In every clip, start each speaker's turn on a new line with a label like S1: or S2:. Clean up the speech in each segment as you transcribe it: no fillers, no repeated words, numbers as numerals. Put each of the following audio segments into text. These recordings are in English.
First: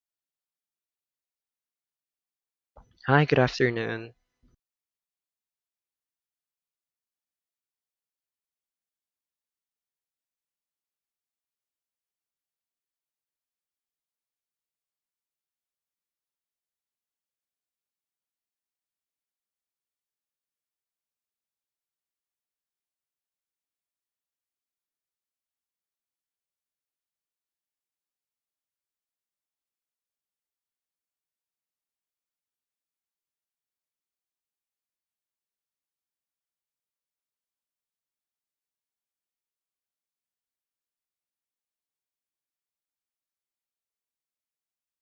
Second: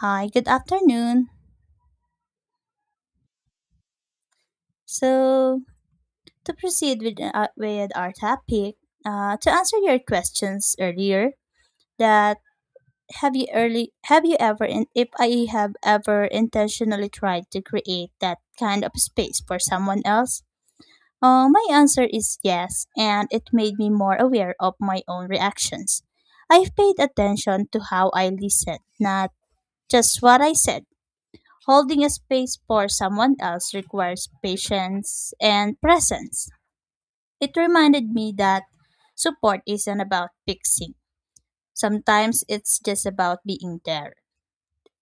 S1: Hi, good afternoon.
S2: Hi, good afternoon.
S1: So, to proceed with our topic, to answer your questions earlier, that have you ever if I have ever intentionally tried to create that kind of space for someone else? My answer is yes, and it made me more aware of my own reactions. I've paid attention to how I listened, not just what I said. Holding a space for someone else requires patience and presence. It reminded me that support isn't about fixing, sometimes it's just about being there.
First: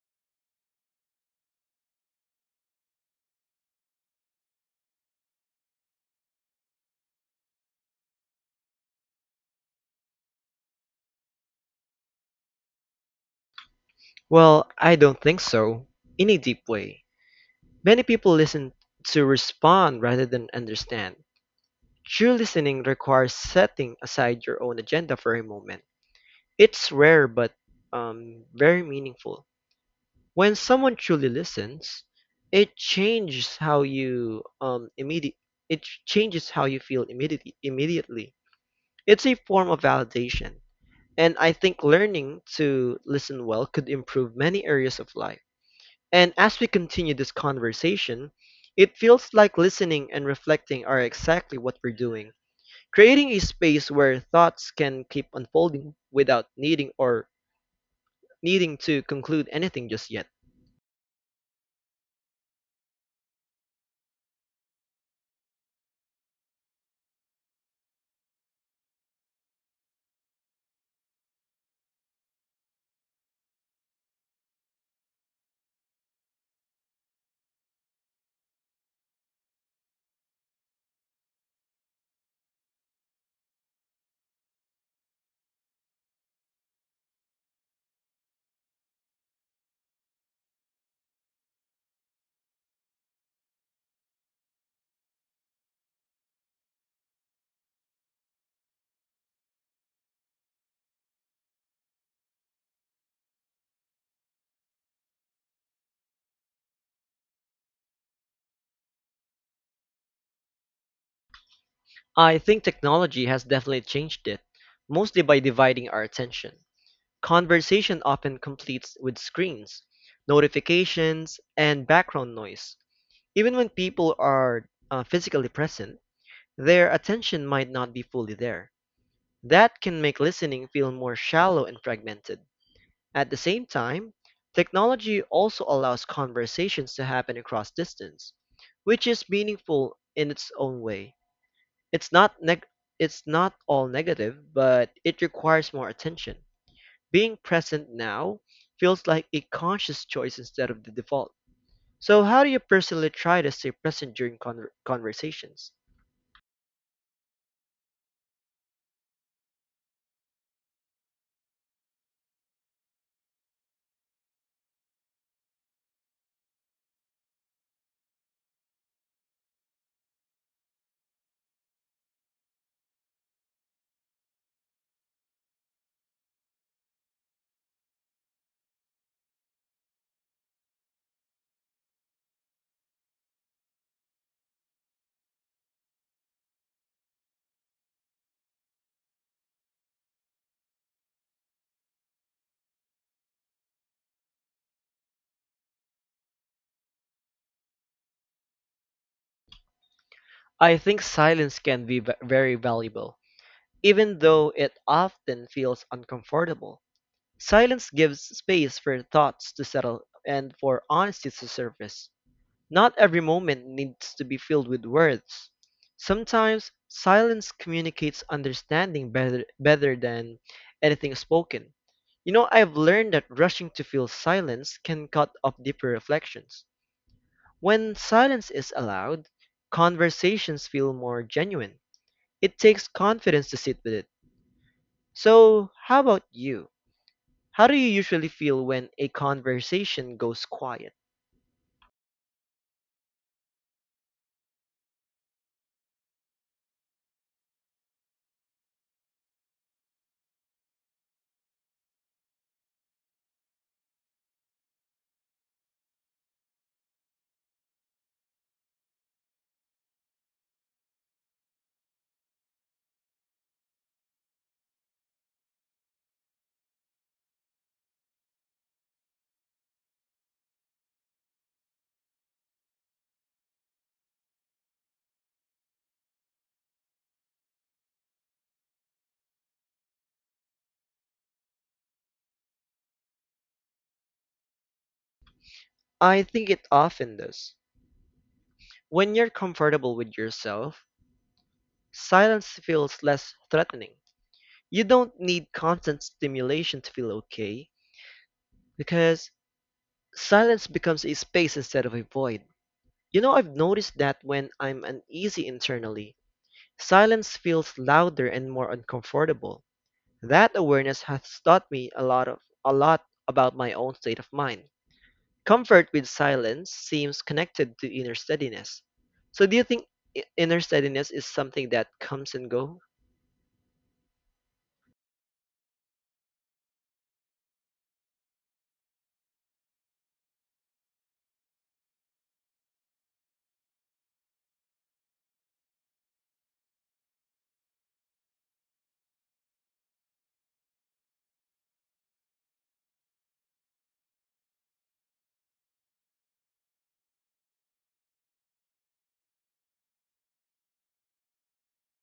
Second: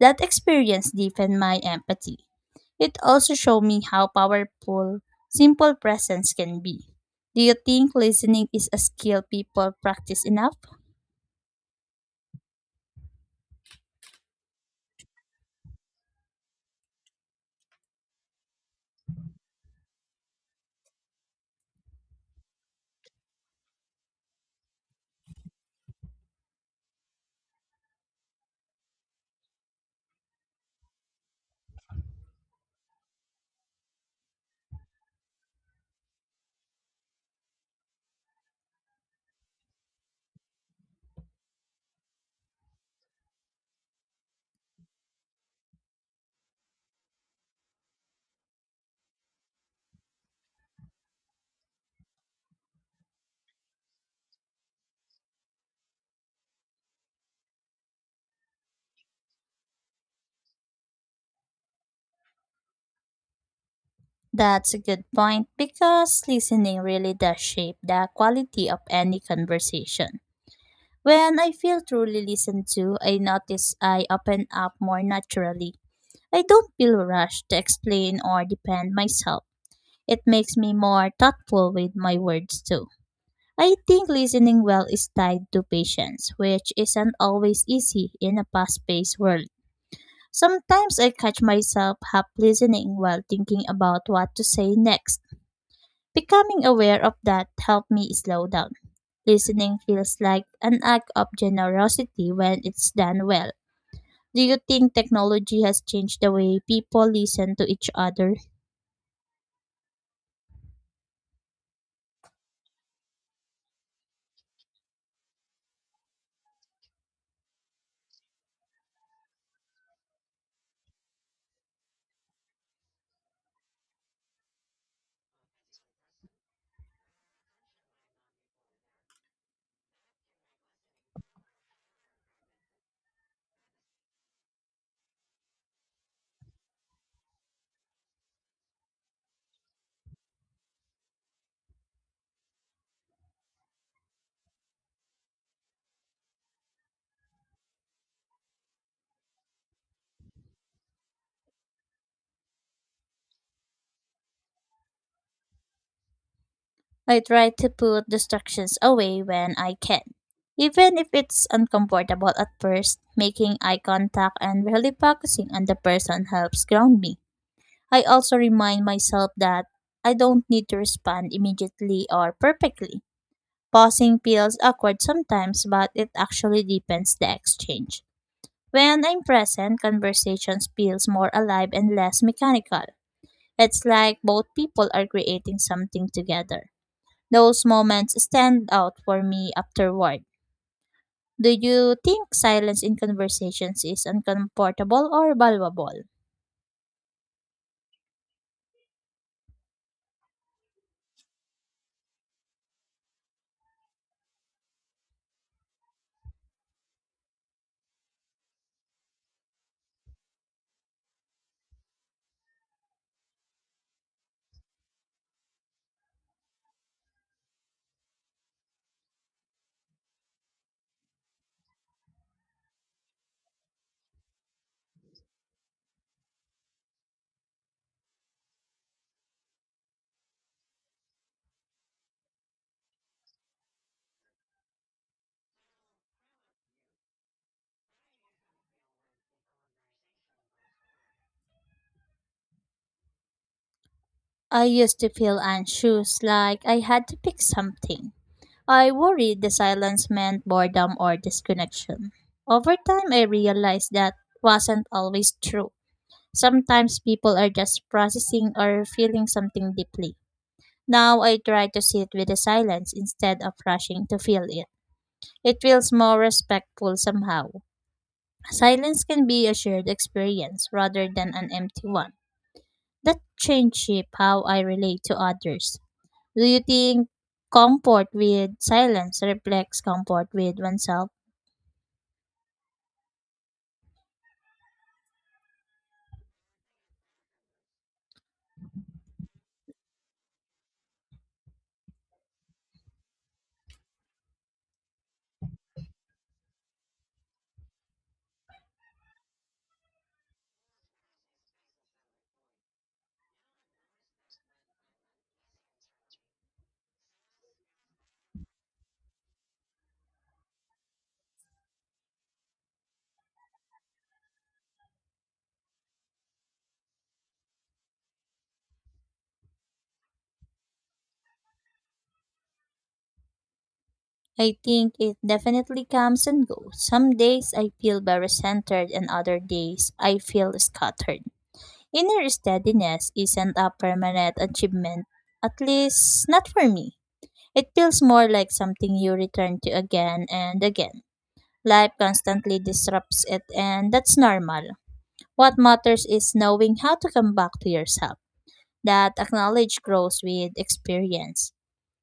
S1: That experience deepened my empathy. It also showed me how powerful simple presence can be. Do you think listening is a skill people practice enough?
S2: Well, I don't think so, in a deep way. Many people listen to respond rather than understand. True listening requires setting aside your own agenda for a moment. It's rare but very meaningful. When someone truly listens, it changes how you immediate. It changes how you feel immediately. Immediately, it's a form of validation, and I think learning to listen well could improve many areas of life. And as we continue this conversation, it feels like listening and reflecting are exactly what we're doing, creating a space where thoughts can keep unfolding without needing to conclude anything just yet.
S1: That's a good point because listening really does shape the quality of any conversation. When I feel truly listened to, I notice I open up more naturally. I don't feel rushed to explain or defend myself. It makes me more thoughtful with my words too. I think listening well is tied to patience, which isn't always easy in a fast paced world. Sometimes I catch myself half listening while thinking about what to say next. Becoming aware of that helped me slow down. Listening feels like an act of generosity when it's done well. Do you think technology has changed the way people listen to each other?
S2: I think technology has definitely changed it, mostly by dividing our attention. Conversation often completes with screens, notifications, and background noise. Even when people are physically present, their attention might not be fully there. That can make listening feel more shallow and fragmented. At the same time, technology also allows conversations to happen across distance, which is meaningful in its own way. It's not neg- it's not all negative, but it requires more attention. Being present now feels like a conscious choice instead of the default. So, how do you personally try to stay present during conversations?
S1: I try to put distractions away when I can. Even if it's uncomfortable at first, making eye contact and really focusing on the person helps ground me. I also remind myself that I don't need to respond immediately or perfectly. Pausing feels awkward sometimes, but it actually deepens the exchange. When I'm present, conversations feels more alive and less mechanical. It's like both people are creating something together. Those moments stand out for me afterward. Do you think silence in conversations is uncomfortable or valuable?
S2: I think silence can be very valuable, even though it often feels uncomfortable. Silence gives space for thoughts to settle and for honesty to surface. Not every moment needs to be filled with words. Sometimes silence communicates understanding better than anything spoken. You know, I've learned that rushing to fill silence can cut off deeper reflections. When silence is allowed, conversations feel more genuine. It takes confidence to sit with it. So, how about you? How do you usually feel when a conversation goes quiet?
S1: I used to feel anxious, like I had to pick something. I worried the silence meant boredom or disconnection. Over time, I realized that wasn't always true. Sometimes people are just processing or feeling something deeply. Now I try to sit with the silence instead of rushing to feel it. It feels more respectful somehow. Silence can be a shared experience rather than an empty one. That changes shape how I relate to others. Do you think comfort with silence reflects comfort with oneself?
S2: I think it often does. When you're comfortable with yourself, silence feels less threatening. You don't need constant stimulation to feel okay because silence becomes a space instead of a void. You know, I've noticed that when I'm uneasy internally, silence feels louder and more uncomfortable. That awareness has taught me a lot about my own state of mind. Comfort with silence seems connected to inner steadiness. So do you think inner steadiness is something that comes and goes?
S1: I think it definitely comes and goes. Some days I feel very centered, and other days I feel scattered. Inner steadiness isn't a permanent achievement, at least not for me. It feels more like something you return to again and again. Life constantly disrupts it, and that's normal. What matters is knowing how to come back to yourself. That acknowledge grows with experience.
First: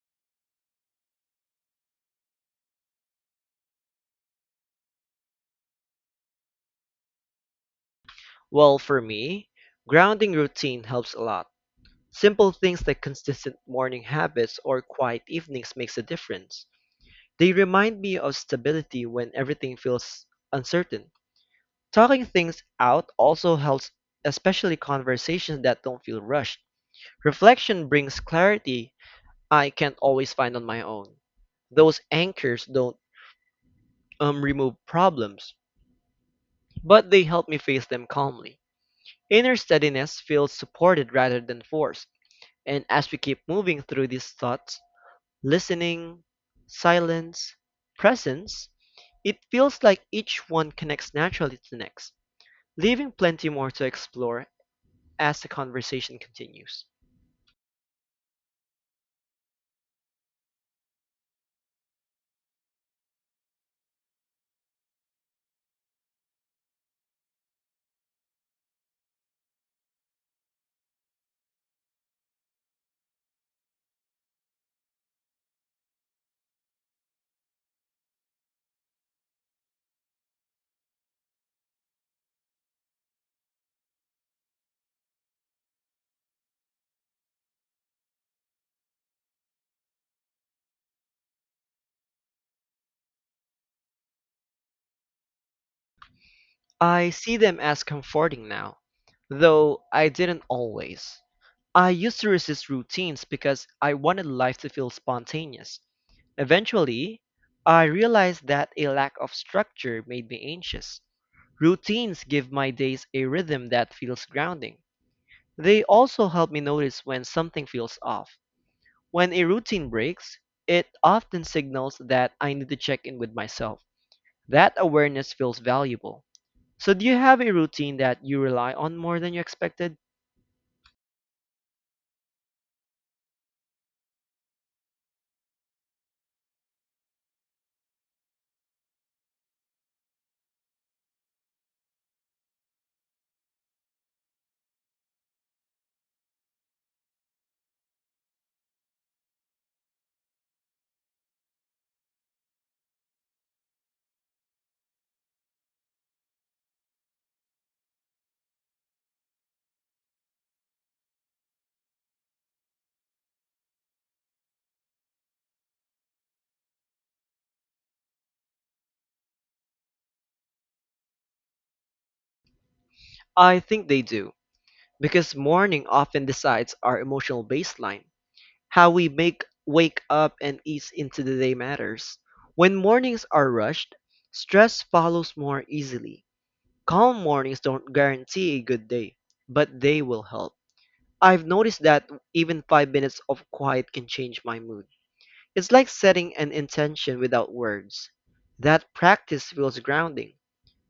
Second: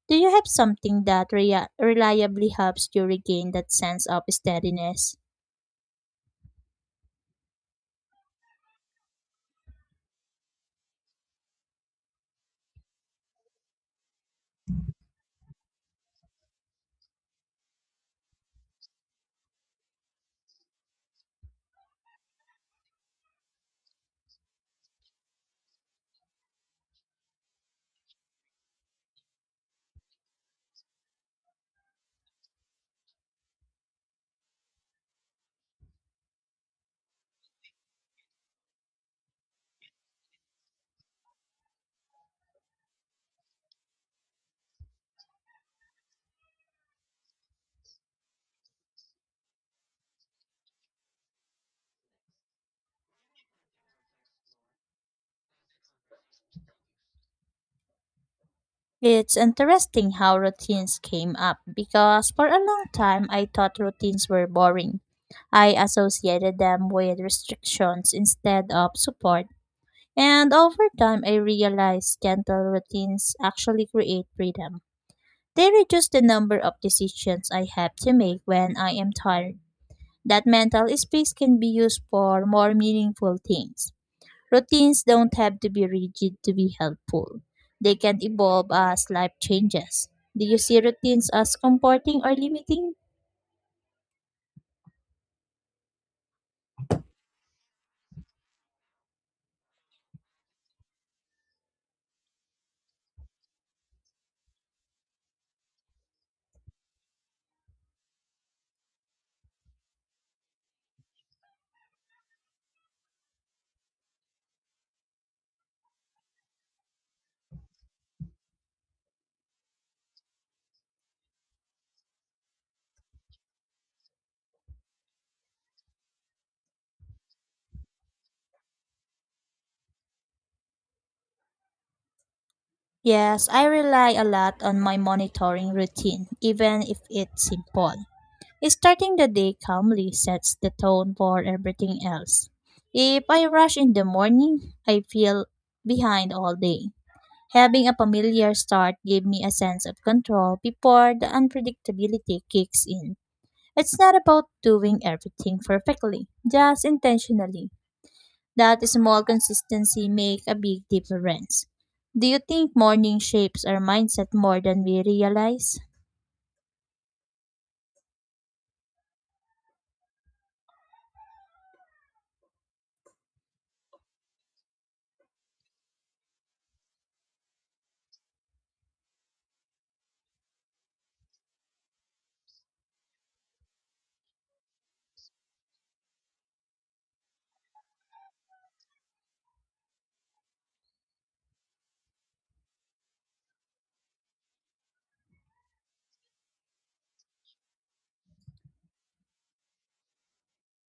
S1: Do you have something that reliably helps you regain that sense of steadiness?
S2: Well, for me, grounding routine helps a lot. Simple things like consistent morning habits or quiet evenings makes a difference. They remind me of stability when everything feels uncertain. Talking things out also helps, especially conversations that don't feel rushed. Reflection brings clarity I can't always find on my own. Those anchors don't remove problems, but they help me face them calmly. Inner steadiness feels supported rather than forced, and as we keep moving through these thoughts, listening, silence, presence, it feels like each one connects naturally to the next, leaving plenty more to explore as the conversation continues.
S1: It's interesting how routines came up because for a long time I thought routines were boring. I associated them with restrictions instead of support. And over time, I realized gentle routines actually create freedom. They reduce the number of decisions I have to make when I am tired. That mental space can be used for more meaningful things. Routines don't have to be rigid to be helpful. They can evolve as life changes. Do you see routines as comforting or limiting?
S2: I see them as comforting now, though I didn't always. I used to resist routines because I wanted life to feel spontaneous. Eventually, I realized that a lack of structure made me anxious. Routines give my days a rhythm that feels grounding. They also help me notice when something feels off. When a routine breaks, it often signals that I need to check in with myself. That awareness feels valuable. So, do you have a routine that you rely on more than you expected?
S1: Yes, I rely a lot on my monitoring routine, even if it's simple. Starting the day calmly sets the tone for everything else. If I rush in the morning, I feel behind all day. Having a familiar start gave me a sense of control before the unpredictability kicks in. It's not about doing everything perfectly, just intentionally. That small consistency make a big difference. Do you think morning shapes our mindset more than we realize?
S2: I think they do, because morning often decides our emotional baseline. How we make wake up and ease into the day matters. When mornings are rushed, stress follows more easily. Calm mornings don't guarantee a good day, but they will help. I've noticed that even 5 minutes of quiet can change my mood. It's like setting an intention without words. That practice feels grounding.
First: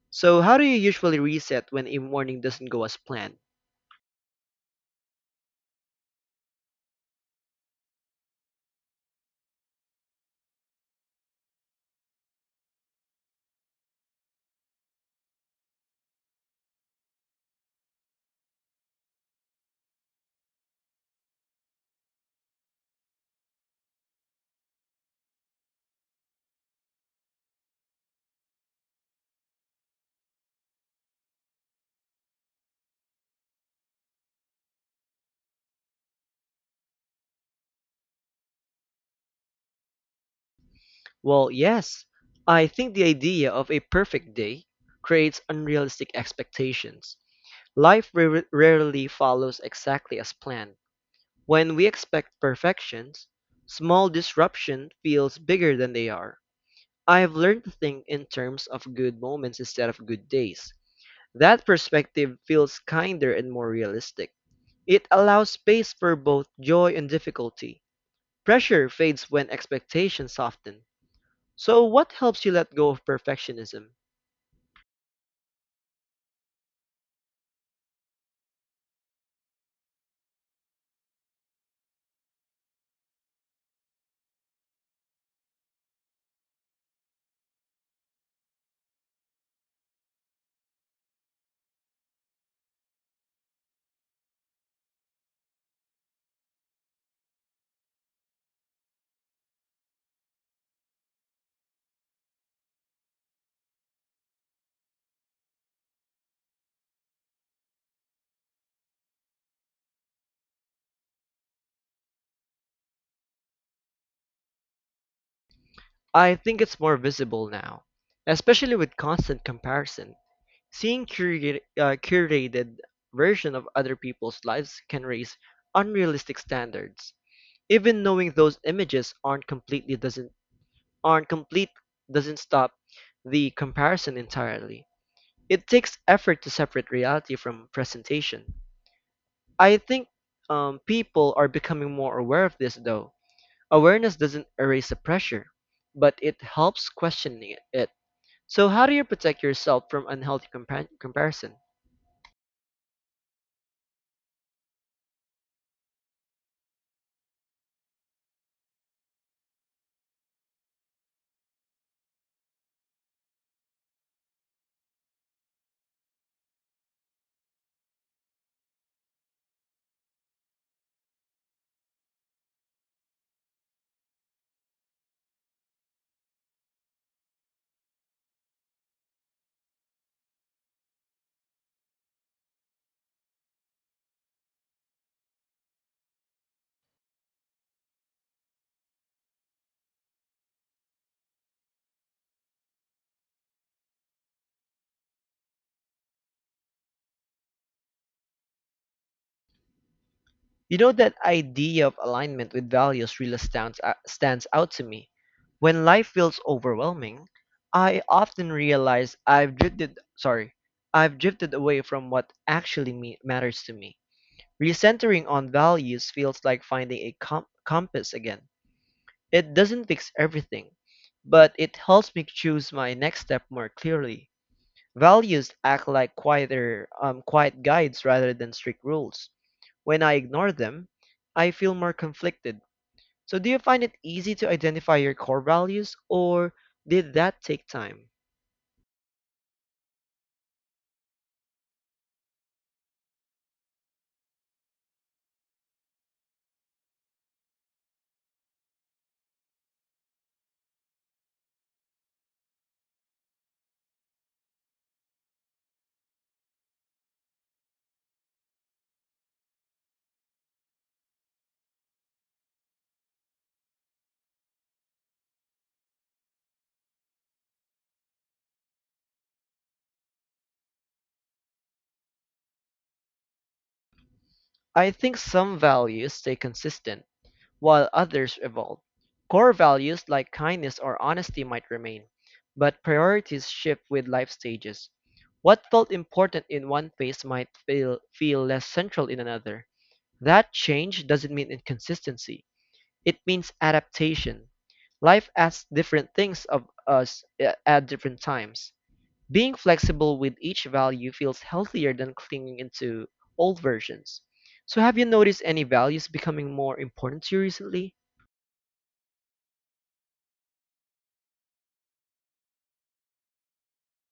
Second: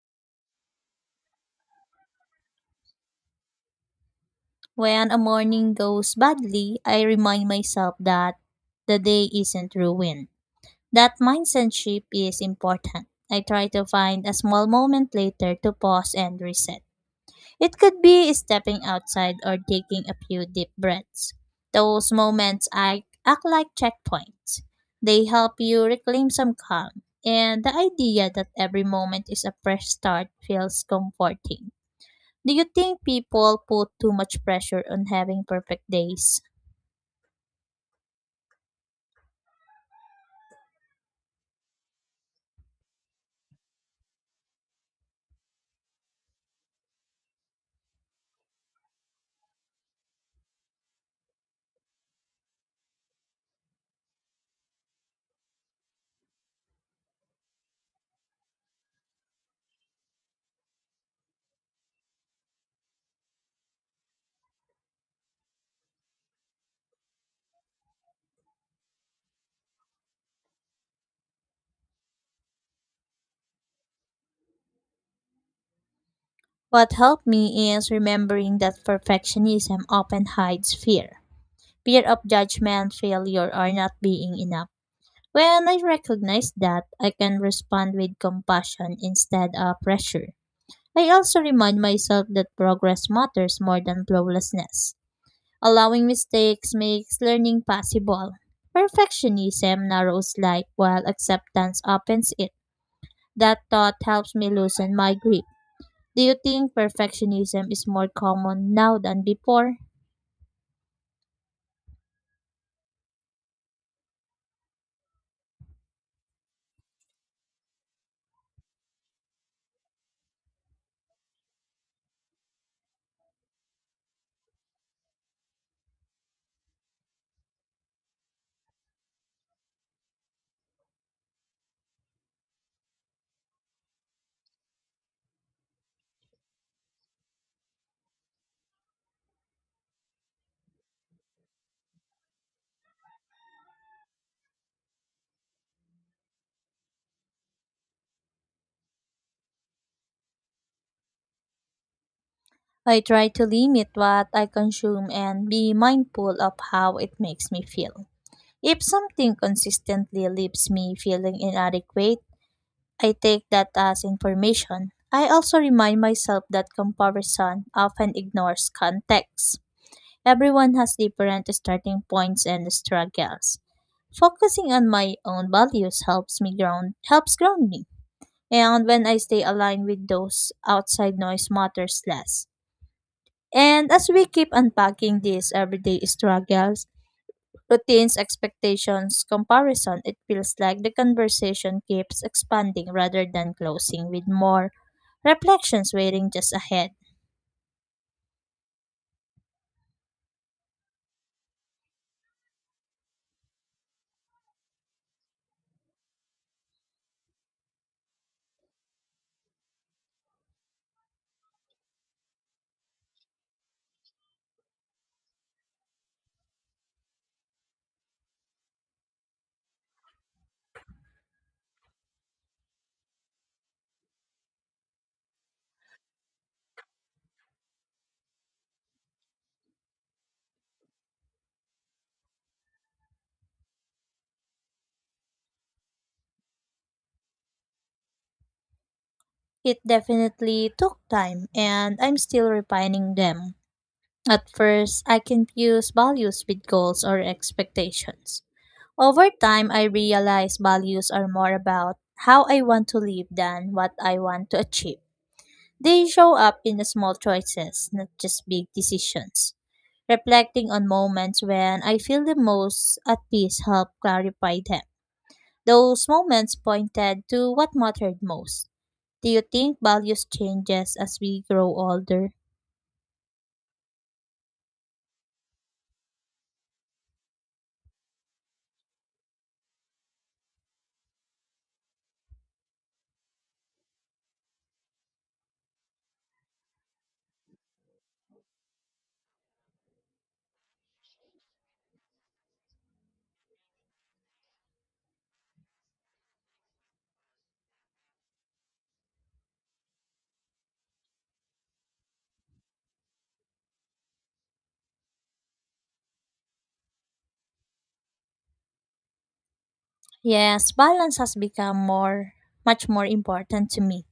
S2: So, how do you usually reset when a morning doesn't go as planned?
S1: When a morning goes badly, I remind myself that the day isn't ruined. That mindset shift is important. I try to find a small moment later to pause and reset. It could be stepping outside or taking a few deep breaths. Those moments act like checkpoints. They help you reclaim some calm, and the idea that every moment is a fresh start feels comforting. Do you think people put too much pressure on having perfect days?
S2: Well, yes. I think the idea of a perfect day creates unrealistic expectations. Life rarely follows exactly as planned. When we expect perfections, small disruption feels bigger than they are. I've learned to think in terms of good moments instead of good days. That perspective feels kinder and more realistic. It allows space for both joy and difficulty. Pressure fades when expectations soften. So, what helps you let go of perfectionism?
S1: What helped me is remembering that perfectionism often hides fear of judgment, failure, or not being enough. When I recognize that, I can respond with compassion instead of pressure. I also remind myself that progress matters more than flawlessness. Allowing mistakes makes learning possible. Perfectionism narrows life while acceptance opens it. That thought helps me loosen my grip. Do you think perfectionism is more common now than before?
S2: I think it's more visible now, especially with constant comparison. Seeing curated version of other people's lives can raise unrealistic standards. Even knowing those images aren't completely doesn't aren't complete doesn't stop the comparison entirely. It takes effort to separate reality from presentation. I think people are becoming more aware of this though. Awareness doesn't erase the pressure, but it helps questioning it. So, how do you protect yourself from unhealthy comparison?
S1: I try to limit what I consume and be mindful of how it makes me feel. If something consistently leaves me feeling inadequate, I take that as information. I also remind myself that comparison often ignores context. Everyone has different starting points and struggles. Focusing on my own values helps ground me. And when I stay aligned with those, outside noise matters less. And as we keep unpacking these everyday struggles, routines, expectations, comparison, it feels like the conversation keeps expanding rather than closing with more reflections waiting just ahead.
S2: You know, that idea of alignment with values really stands out to me. When life feels overwhelming, I often realize I've drifted away from what matters to me. Recentering on values feels like finding a compass again. It doesn't fix everything, but it helps me choose my next step more clearly. Values act like quiet guides rather than strict rules. When I ignore them, I feel more conflicted. So, do you find it easy to identify your core values, or did that take time?
S1: It definitely took time and I'm still refining them. At first, I confused values with goals or expectations. Over time, I realized values are more about how I want to live than what I want to achieve. They show up in the small choices, not just big decisions. Reflecting on moments when I feel the most at peace help clarify them. Those moments pointed to what mattered most. Do you think values changes as we grow older?
S2: I think some values stay consistent. While others evolve, core values like kindness or honesty might remain, but priorities shift with life stages. What felt important in one phase might feel less central in another. That change doesn't mean inconsistency, it means adaptation. Life asks different things of us at different times. Being flexible with each value feels healthier than clinging into old versions. So, have you noticed any values becoming more important to you recently?
S1: Yes, balance has become more much more important to me.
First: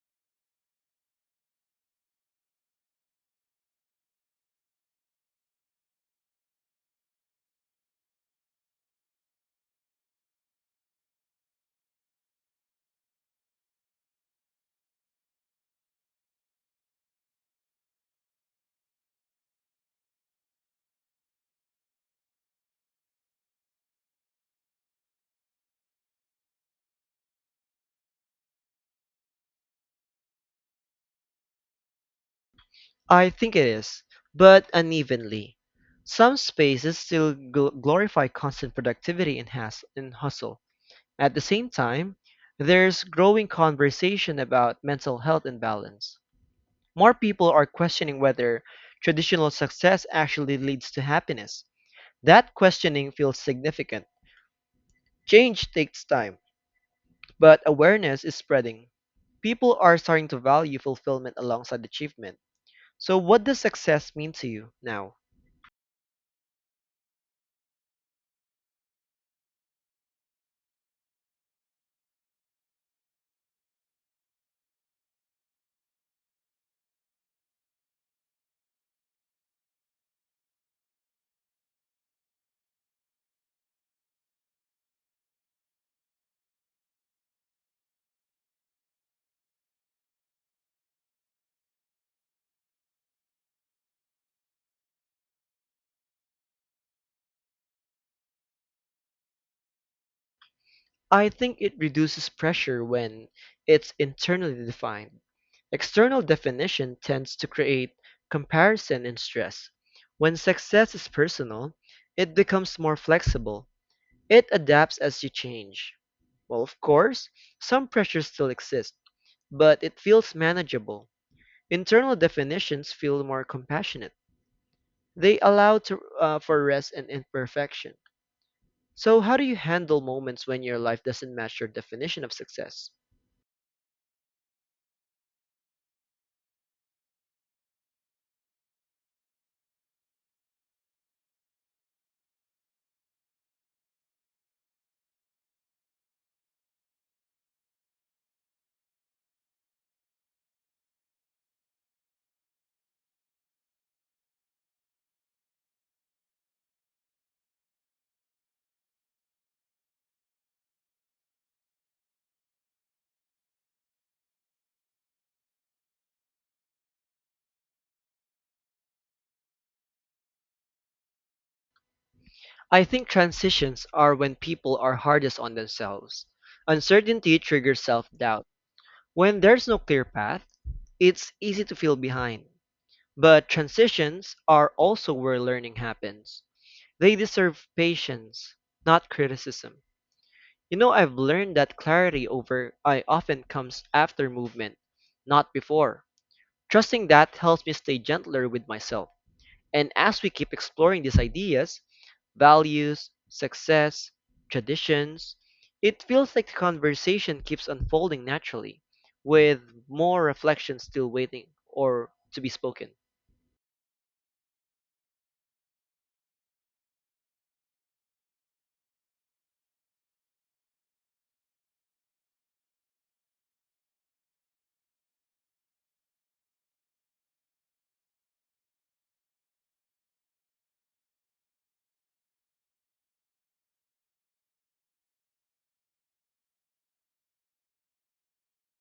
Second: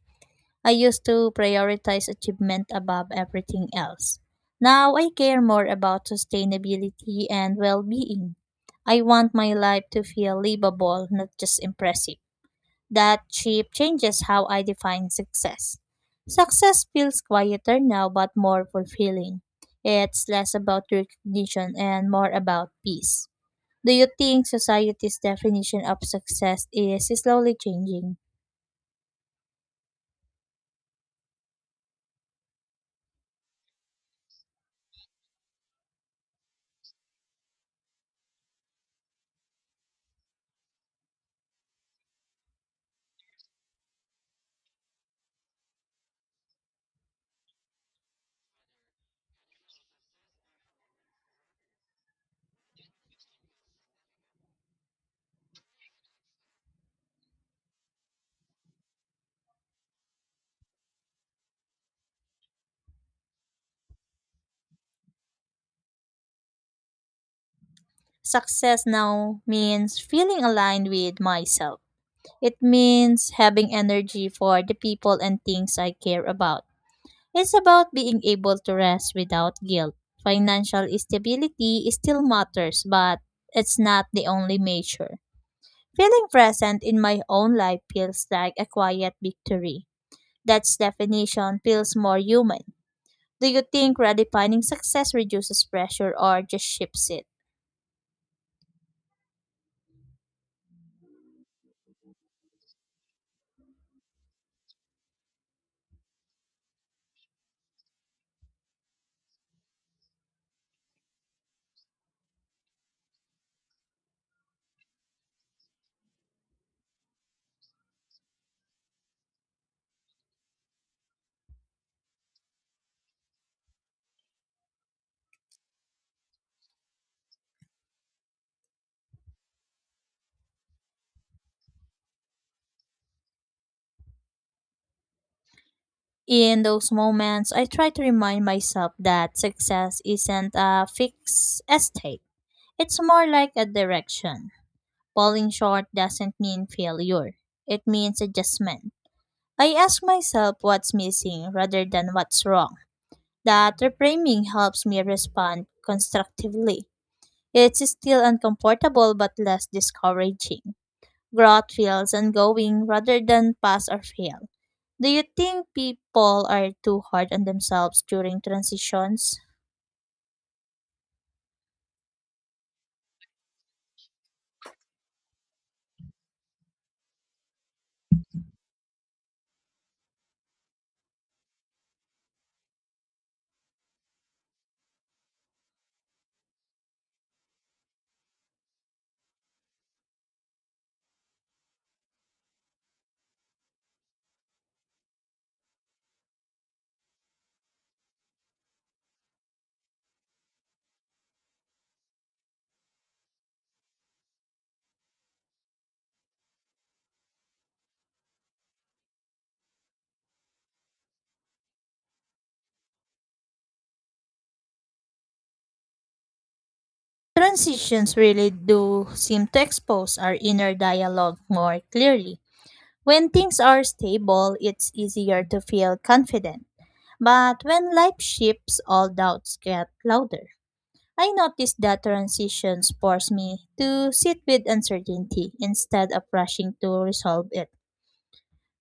S1: I used to prioritize achievement above everything else. Now I care more about sustainability and well being. I want my life to feel livable, not just impressive. That shift changes how I define success. Success feels quieter now but more fulfilling. It's less about recognition and more about peace. Do you think society's definition of success is slowly changing?
S2: I think it is, but unevenly. Some spaces still glorify constant productivity and hustle. At the same time, there's growing conversation about mental health and balance. More people are questioning whether traditional success actually leads to happiness. That questioning feels significant. Change takes time, but awareness is spreading. People are starting to value fulfillment alongside achievement. So, what does success mean to you now?
S1: Success now means feeling aligned with myself. It means having energy for the people and things I care about. It's about being able to rest without guilt. Financial stability still matters, but it's not the only measure. Feeling present in my own life feels like a quiet victory. That definition feels more human. Do you think redefining success reduces pressure or just shifts it?
S2: I think it reduces pressure when it's internally defined. External definition tends to create comparison and stress. When success is personal, it becomes more flexible. It adapts as you change. Well, of course, some pressures still exist, but it feels manageable. Internal definitions feel more compassionate. They allow for rest and imperfection. So, how do you handle moments when your life doesn't match your definition of success?
S1: In those moments, I try to remind myself that success isn't a fixed state. It's more like a direction. Falling short doesn't mean failure. It means adjustment. I ask myself what's missing rather than what's wrong. That reframing helps me respond constructively. It's still uncomfortable but less discouraging growth feels ongoing rather than pass or fail. Do you think people are too hard on themselves during transitions?
S2: I think transitions are when people are hardest on themselves. Uncertainty triggers self doubt. When there's no clear path, it's easy to feel behind. But transitions are also where learning happens. They deserve patience, not criticism. You know, I've learned that clarity over I often comes after movement, not before. Trusting that helps me stay gentler with myself. And as we keep exploring these ideas, values, success, traditions, it feels like the conversation keeps unfolding naturally, with more reflection still waiting or to be spoken.
S1: Transitions really do seem to expose our inner dialogue more clearly. When things are stable, it's easier to feel confident. But when life shifts, all doubts get louder. I noticed that transitions force me to sit with uncertainty instead of rushing to resolve it.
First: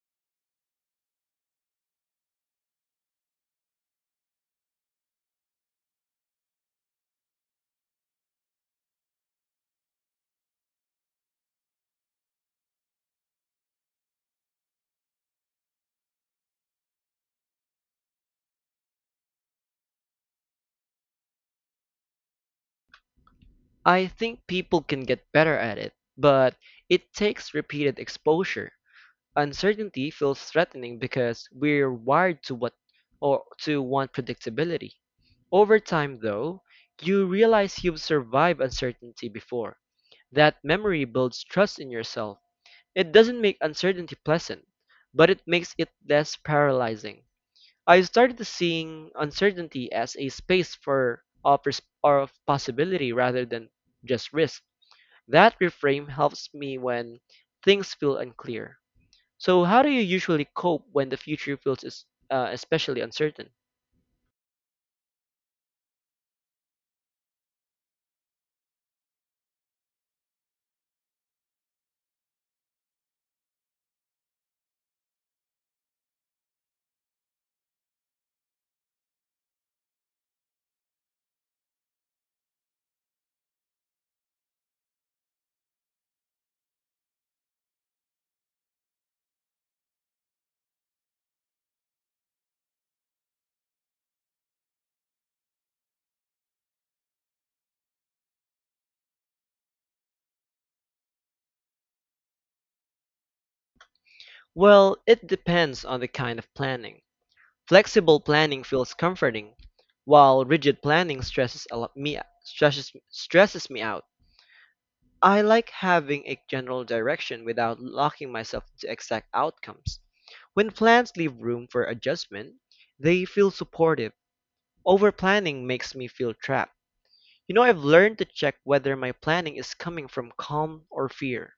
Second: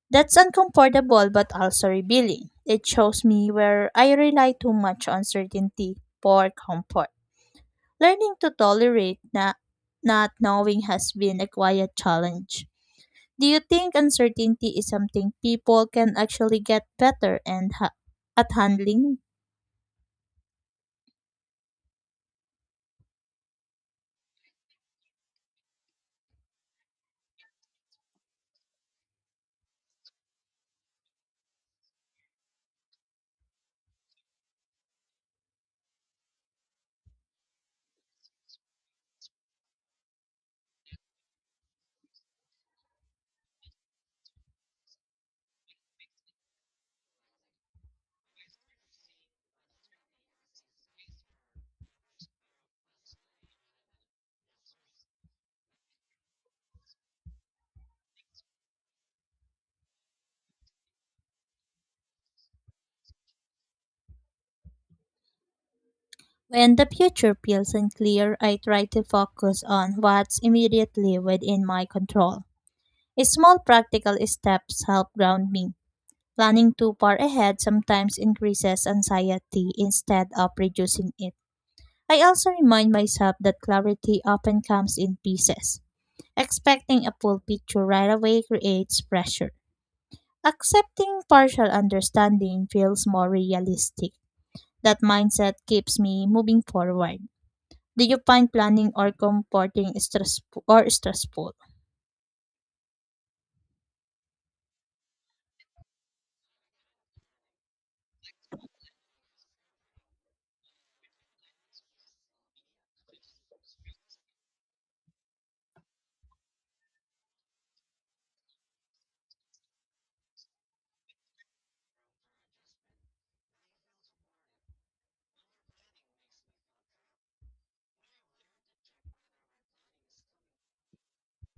S1: That's uncomfortable but also revealing. It shows me where I rely too much on certainty for comfort. Learning to tolerate not knowing has been a quiet challenge. Do you think uncertainty is something people can actually get better at handling?
S2: I think people can get better at it, but it takes repeated exposure. Uncertainty feels threatening because we're wired to what or to want predictability. Over time, though, you realize you've survived uncertainty before. That memory builds trust in yourself. It doesn't make uncertainty pleasant, but it makes it less paralyzing. I started seeing uncertainty as a space for of, pers- or of possibility rather than just risk. That reframe helps me when things feel unclear. So, how do you usually cope when the future feels especially uncertain?
S1: When the future feels unclear, I try to focus on what's immediately within my control. Small practical steps help ground me. Planning too far ahead sometimes increases anxiety instead of reducing it. I also remind myself that clarity often comes in pieces. Expecting a full picture right away creates pressure. Accepting partial understanding feels more realistic. That mindset keeps me moving forward. Do you find planning or comforting stressful or stressful?
S2: Well, it depends on the kind of planning. Flexible planning feels comforting, while rigid planning stresses a lot me stresses stresses me out. I like having a general direction without locking myself into exact outcomes. When plans leave room for adjustment, they feel supportive. Overplanning makes me feel trapped. You know, I've learned to check whether my planning is coming from calm or fear.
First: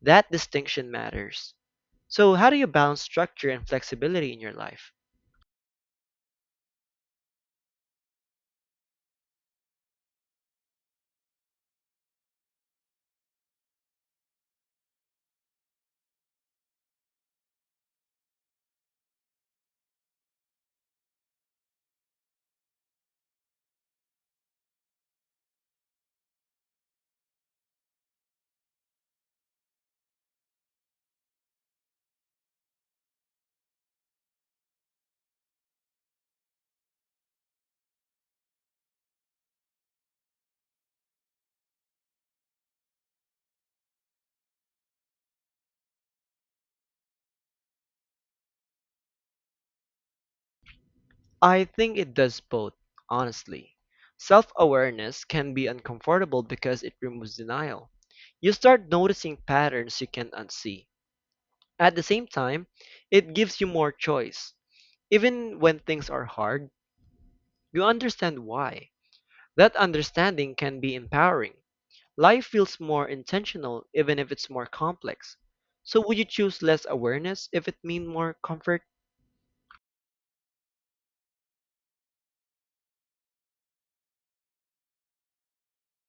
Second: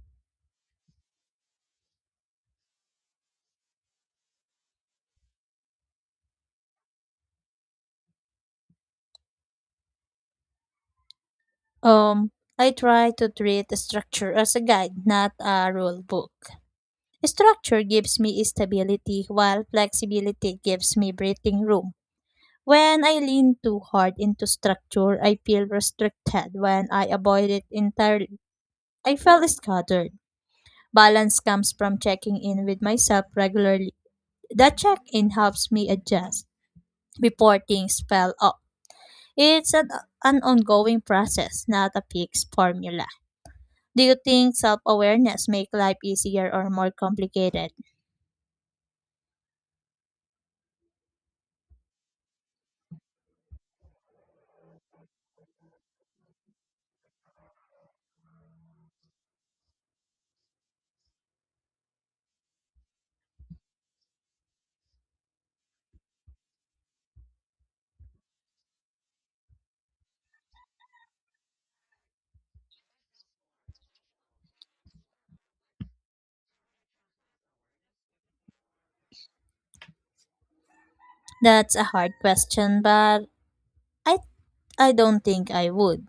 S2: That distinction matters. So, how do you balance structure and flexibility in your life?
S1: Um, I try to treat the structure as a guide, not a rule book. Structure gives me stability while flexibility gives me breathing room. When I lean too hard into structure, I feel restricted. When I avoid it entirely, I feel scattered. Balance comes from checking in with myself regularly. That check in helps me adjust before things fell off. It's an, an ongoing process, not a fixed formula. Do you think self awareness make life easier or more complicated?
S2: I think it does both, honestly. Self awareness can be uncomfortable because it removes denial. You start noticing patterns you can't unsee. At the same time, it gives you more choice. Even when things are hard, you understand why. That understanding can be empowering. Life feels more intentional even if it's more complex. So would you choose less awareness if it meant more comfort?
S1: That's a hard question, but I I don't think I would.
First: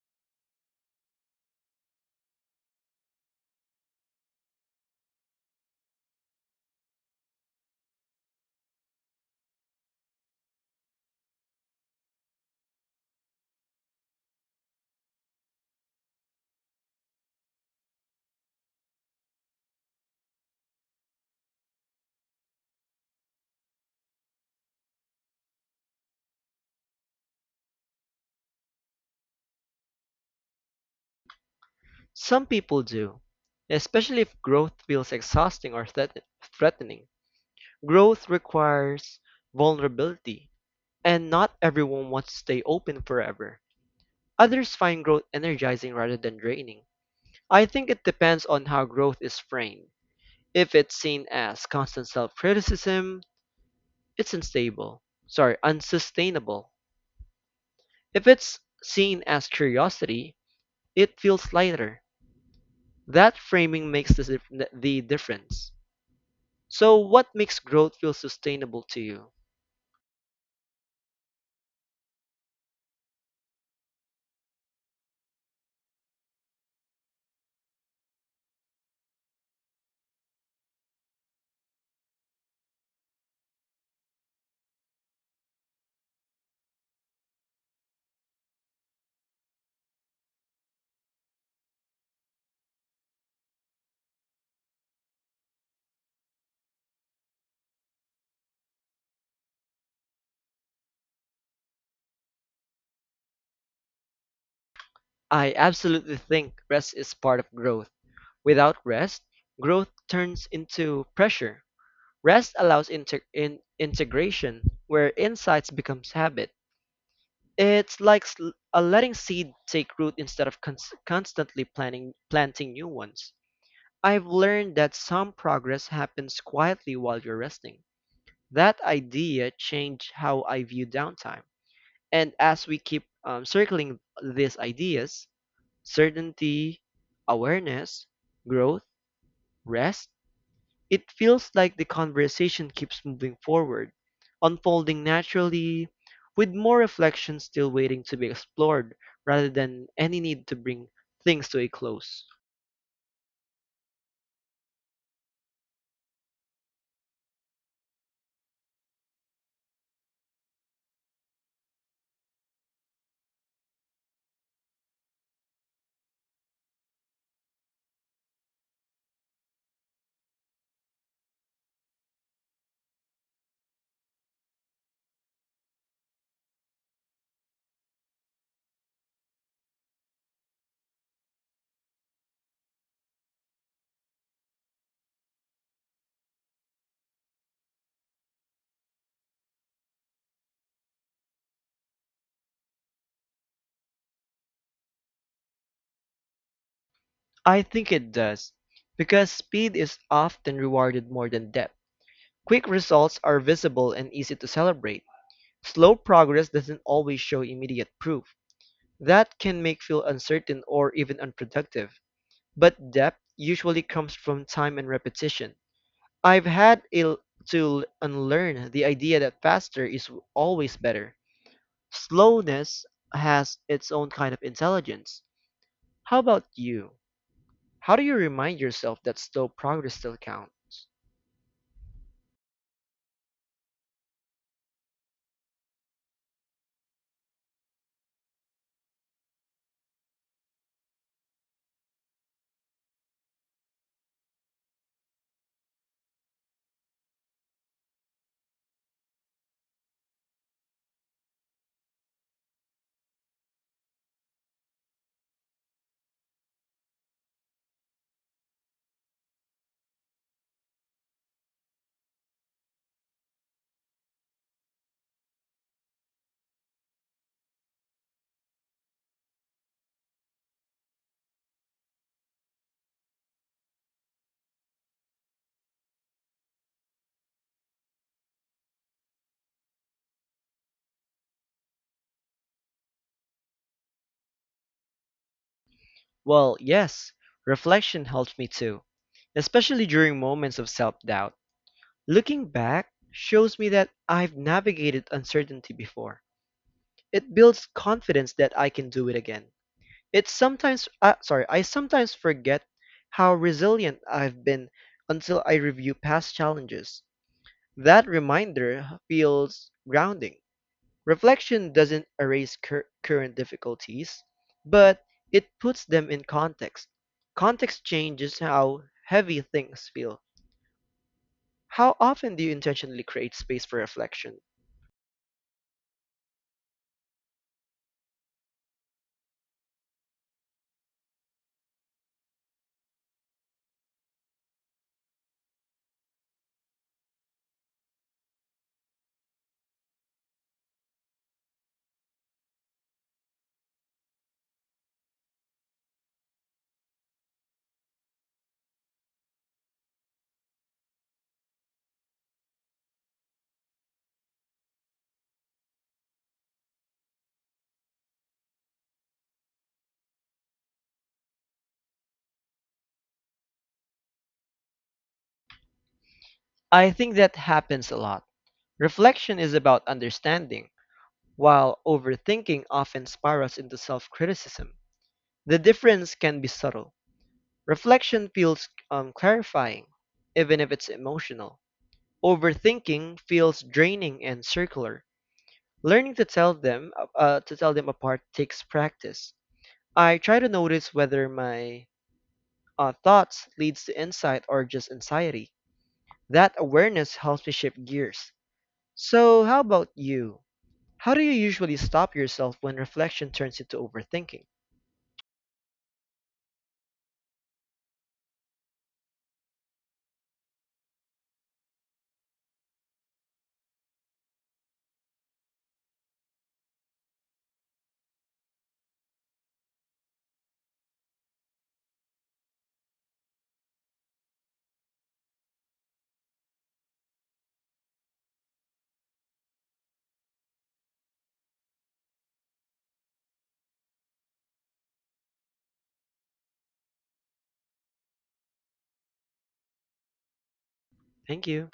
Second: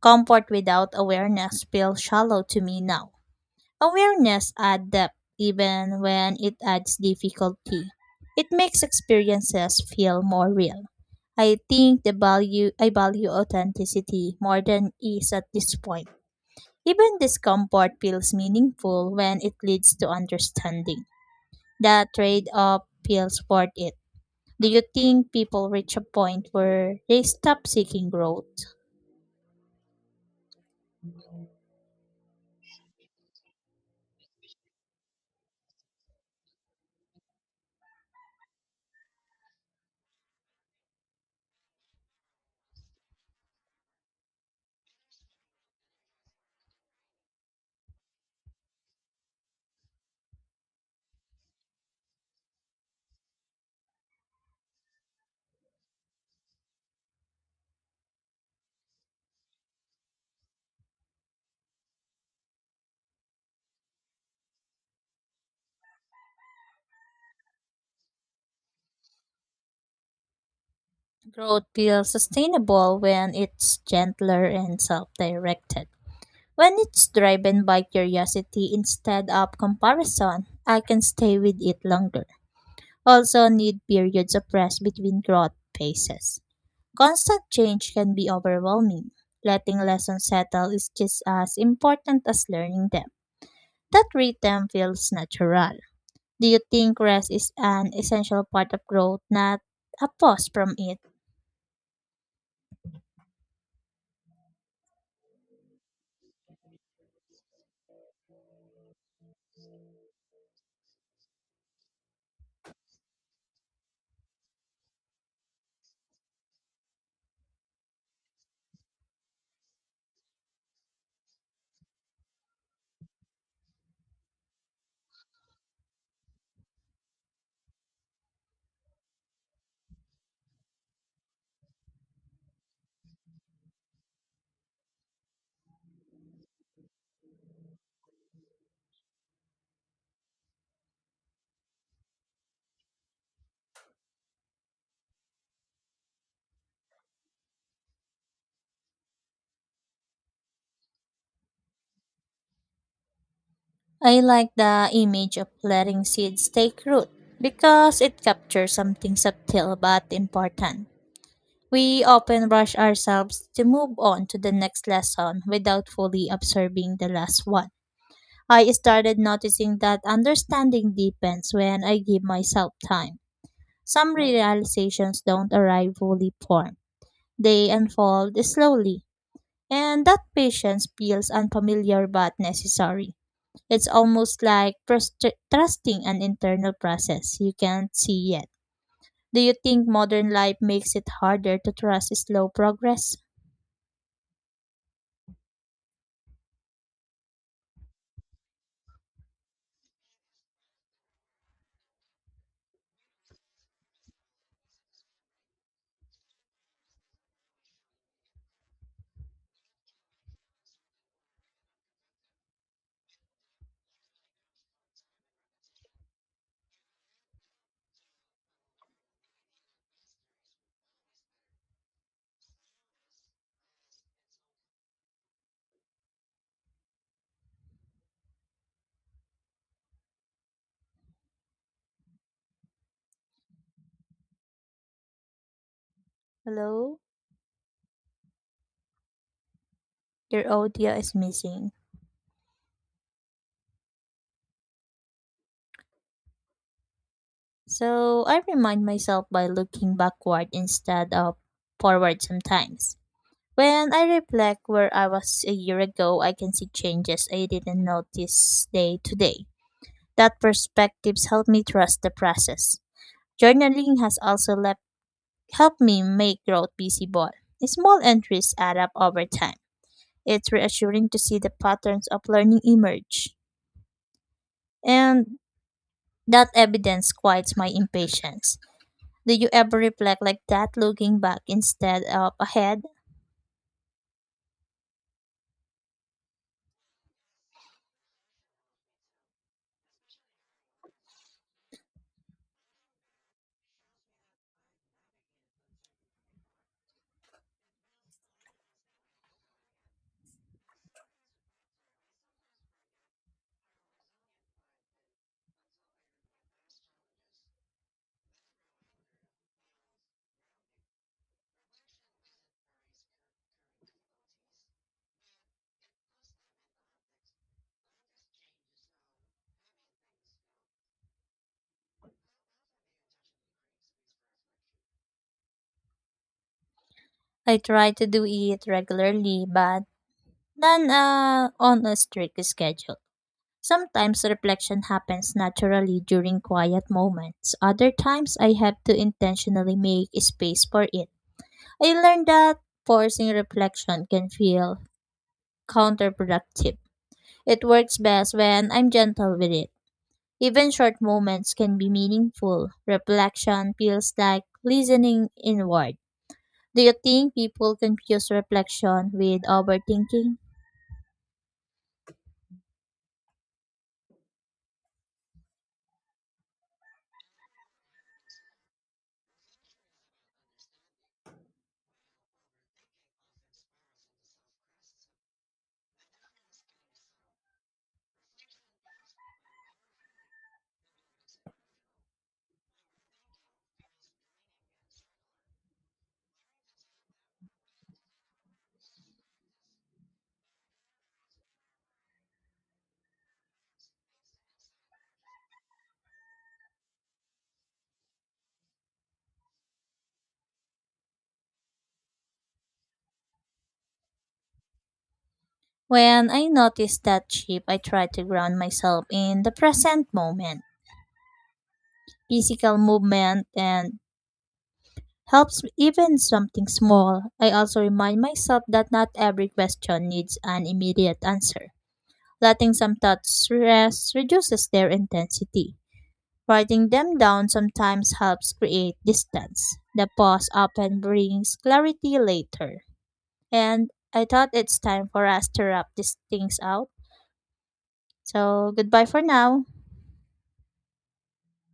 S1: Comfort without awareness feels shallow to me now. Awareness adds depth even when it adds difficulty. It makes experiences feel more real. I think the value I value authenticity more than ease at this point. Even discomfort feels meaningful when it leads to understanding. That trade-off feels worth it. Do you think people reach a point where they stop seeking growth?
S2: Some people do, especially if growth feels threatening. Growth requires vulnerability, and not everyone wants to stay open forever. Others find growth energizing rather than draining. I think it depends on how growth is framed. If it's seen as constant self criticism, it's unsustainable. If it's seen as curiosity, it feels lighter. That framing makes the difference. So, what makes growth feel sustainable to you?
S1: Growth feels sustainable when it's gentler and self directed. When it's driven by curiosity instead of comparison, I can stay with it longer. Also, need periods of rest between growth phases. Constant change can be overwhelming. Letting lessons settle is just as important as learning them. That rhythm feels natural. Do you think rest is an essential part of growth, not a pause from it?
S2: I absolutely think rest is part of growth. Without rest, growth turns into pressure. Rest allows integration, where insights becomes habit. It's like a letting seed take root instead of cons- constantly planning planting new ones. I've learned that some progress happens quietly while you're resting. That idea changed how I view downtime. And as we keep circling these ideas, certainty, awareness, growth, rest, it feels like the conversation keeps moving forward, unfolding naturally, with more reflection still waiting to be explored rather than any need to bring things to a close.
S1: I like the image of letting seeds take root because it captures something subtle but important. We often rush ourselves to move on to the next lesson without fully absorbing the last one. I started noticing that understanding deepens when I give myself time. Some realizations don't arrive fully formed, they unfold slowly, and that patience feels unfamiliar but necessary. It's almost like trusting an internal process you can't see yet. Do you think modern life makes it harder to trust slow progress?
S2: I think it does, because speed is often rewarded more than depth. Quick results are visible and easy to celebrate. Slow progress doesn't always show immediate proof. That can make feel uncertain or even unproductive. But depth usually comes from time and repetition. I've had to unlearn the idea that faster is always better. Slowness has its own kind of intelligence. How about you? How do you remind yourself that slow progress still counts?
S1: Hello? Your audio is missing. So I remind myself by looking backward instead of forward sometimes. When I reflect where I was a year ago, I can see changes I didn't notice day to day. That perspectives help me trust the process. Journaling has also left helped me make growth visible. Small entries add up over time. It's reassuring to see the patterns of learning emerge. And that evidence quiets my impatience. Do you ever reflect like that looking back instead of ahead?
S2: Well, yes, reflection helps me too, especially during moments of self doubt. Looking back shows me that I've navigated uncertainty before. It builds confidence that I can do it again. I sometimes forget how resilient I've been until I review past challenges. That reminder feels grounding. Reflection doesn't erase current difficulties, but it puts them in context. Context changes how heavy things feel. How often do you intentionally create space for reflection?
S1: I try to do it regularly, but not on a strict schedule. Sometimes reflection happens naturally during quiet moments. Other times I have to intentionally make space for it. I learned that forcing reflection can feel counterproductive. It works best when I'm gentle with it. Even short moments can be meaningful. Reflection feels like listening inward. Do you think people confuse reflection with overthinking?
S2: I think that happens a lot. Reflection is about understanding, while overthinking often spirals into self criticism. The difference can be subtle. Reflection feels clarifying, even if it's emotional. Overthinking feels draining and circular. Learning to tell them apart takes practice. I try to notice whether my thoughts leads to insight or just anxiety. That awareness helps me shift gears. So, how about you? How do you usually stop yourself when reflection turns into overthinking?
S1: When I notice that shift, I try to ground myself in the present moment. Physical movement and helps even something small. I also remind myself that not every question needs an immediate answer. Letting some thoughts rest reduces their intensity. Writing them down sometimes helps create distance. The pause often brings clarity later. And I thought it's time for us to wrap these things out. So goodbye for now.
S2: Thank you.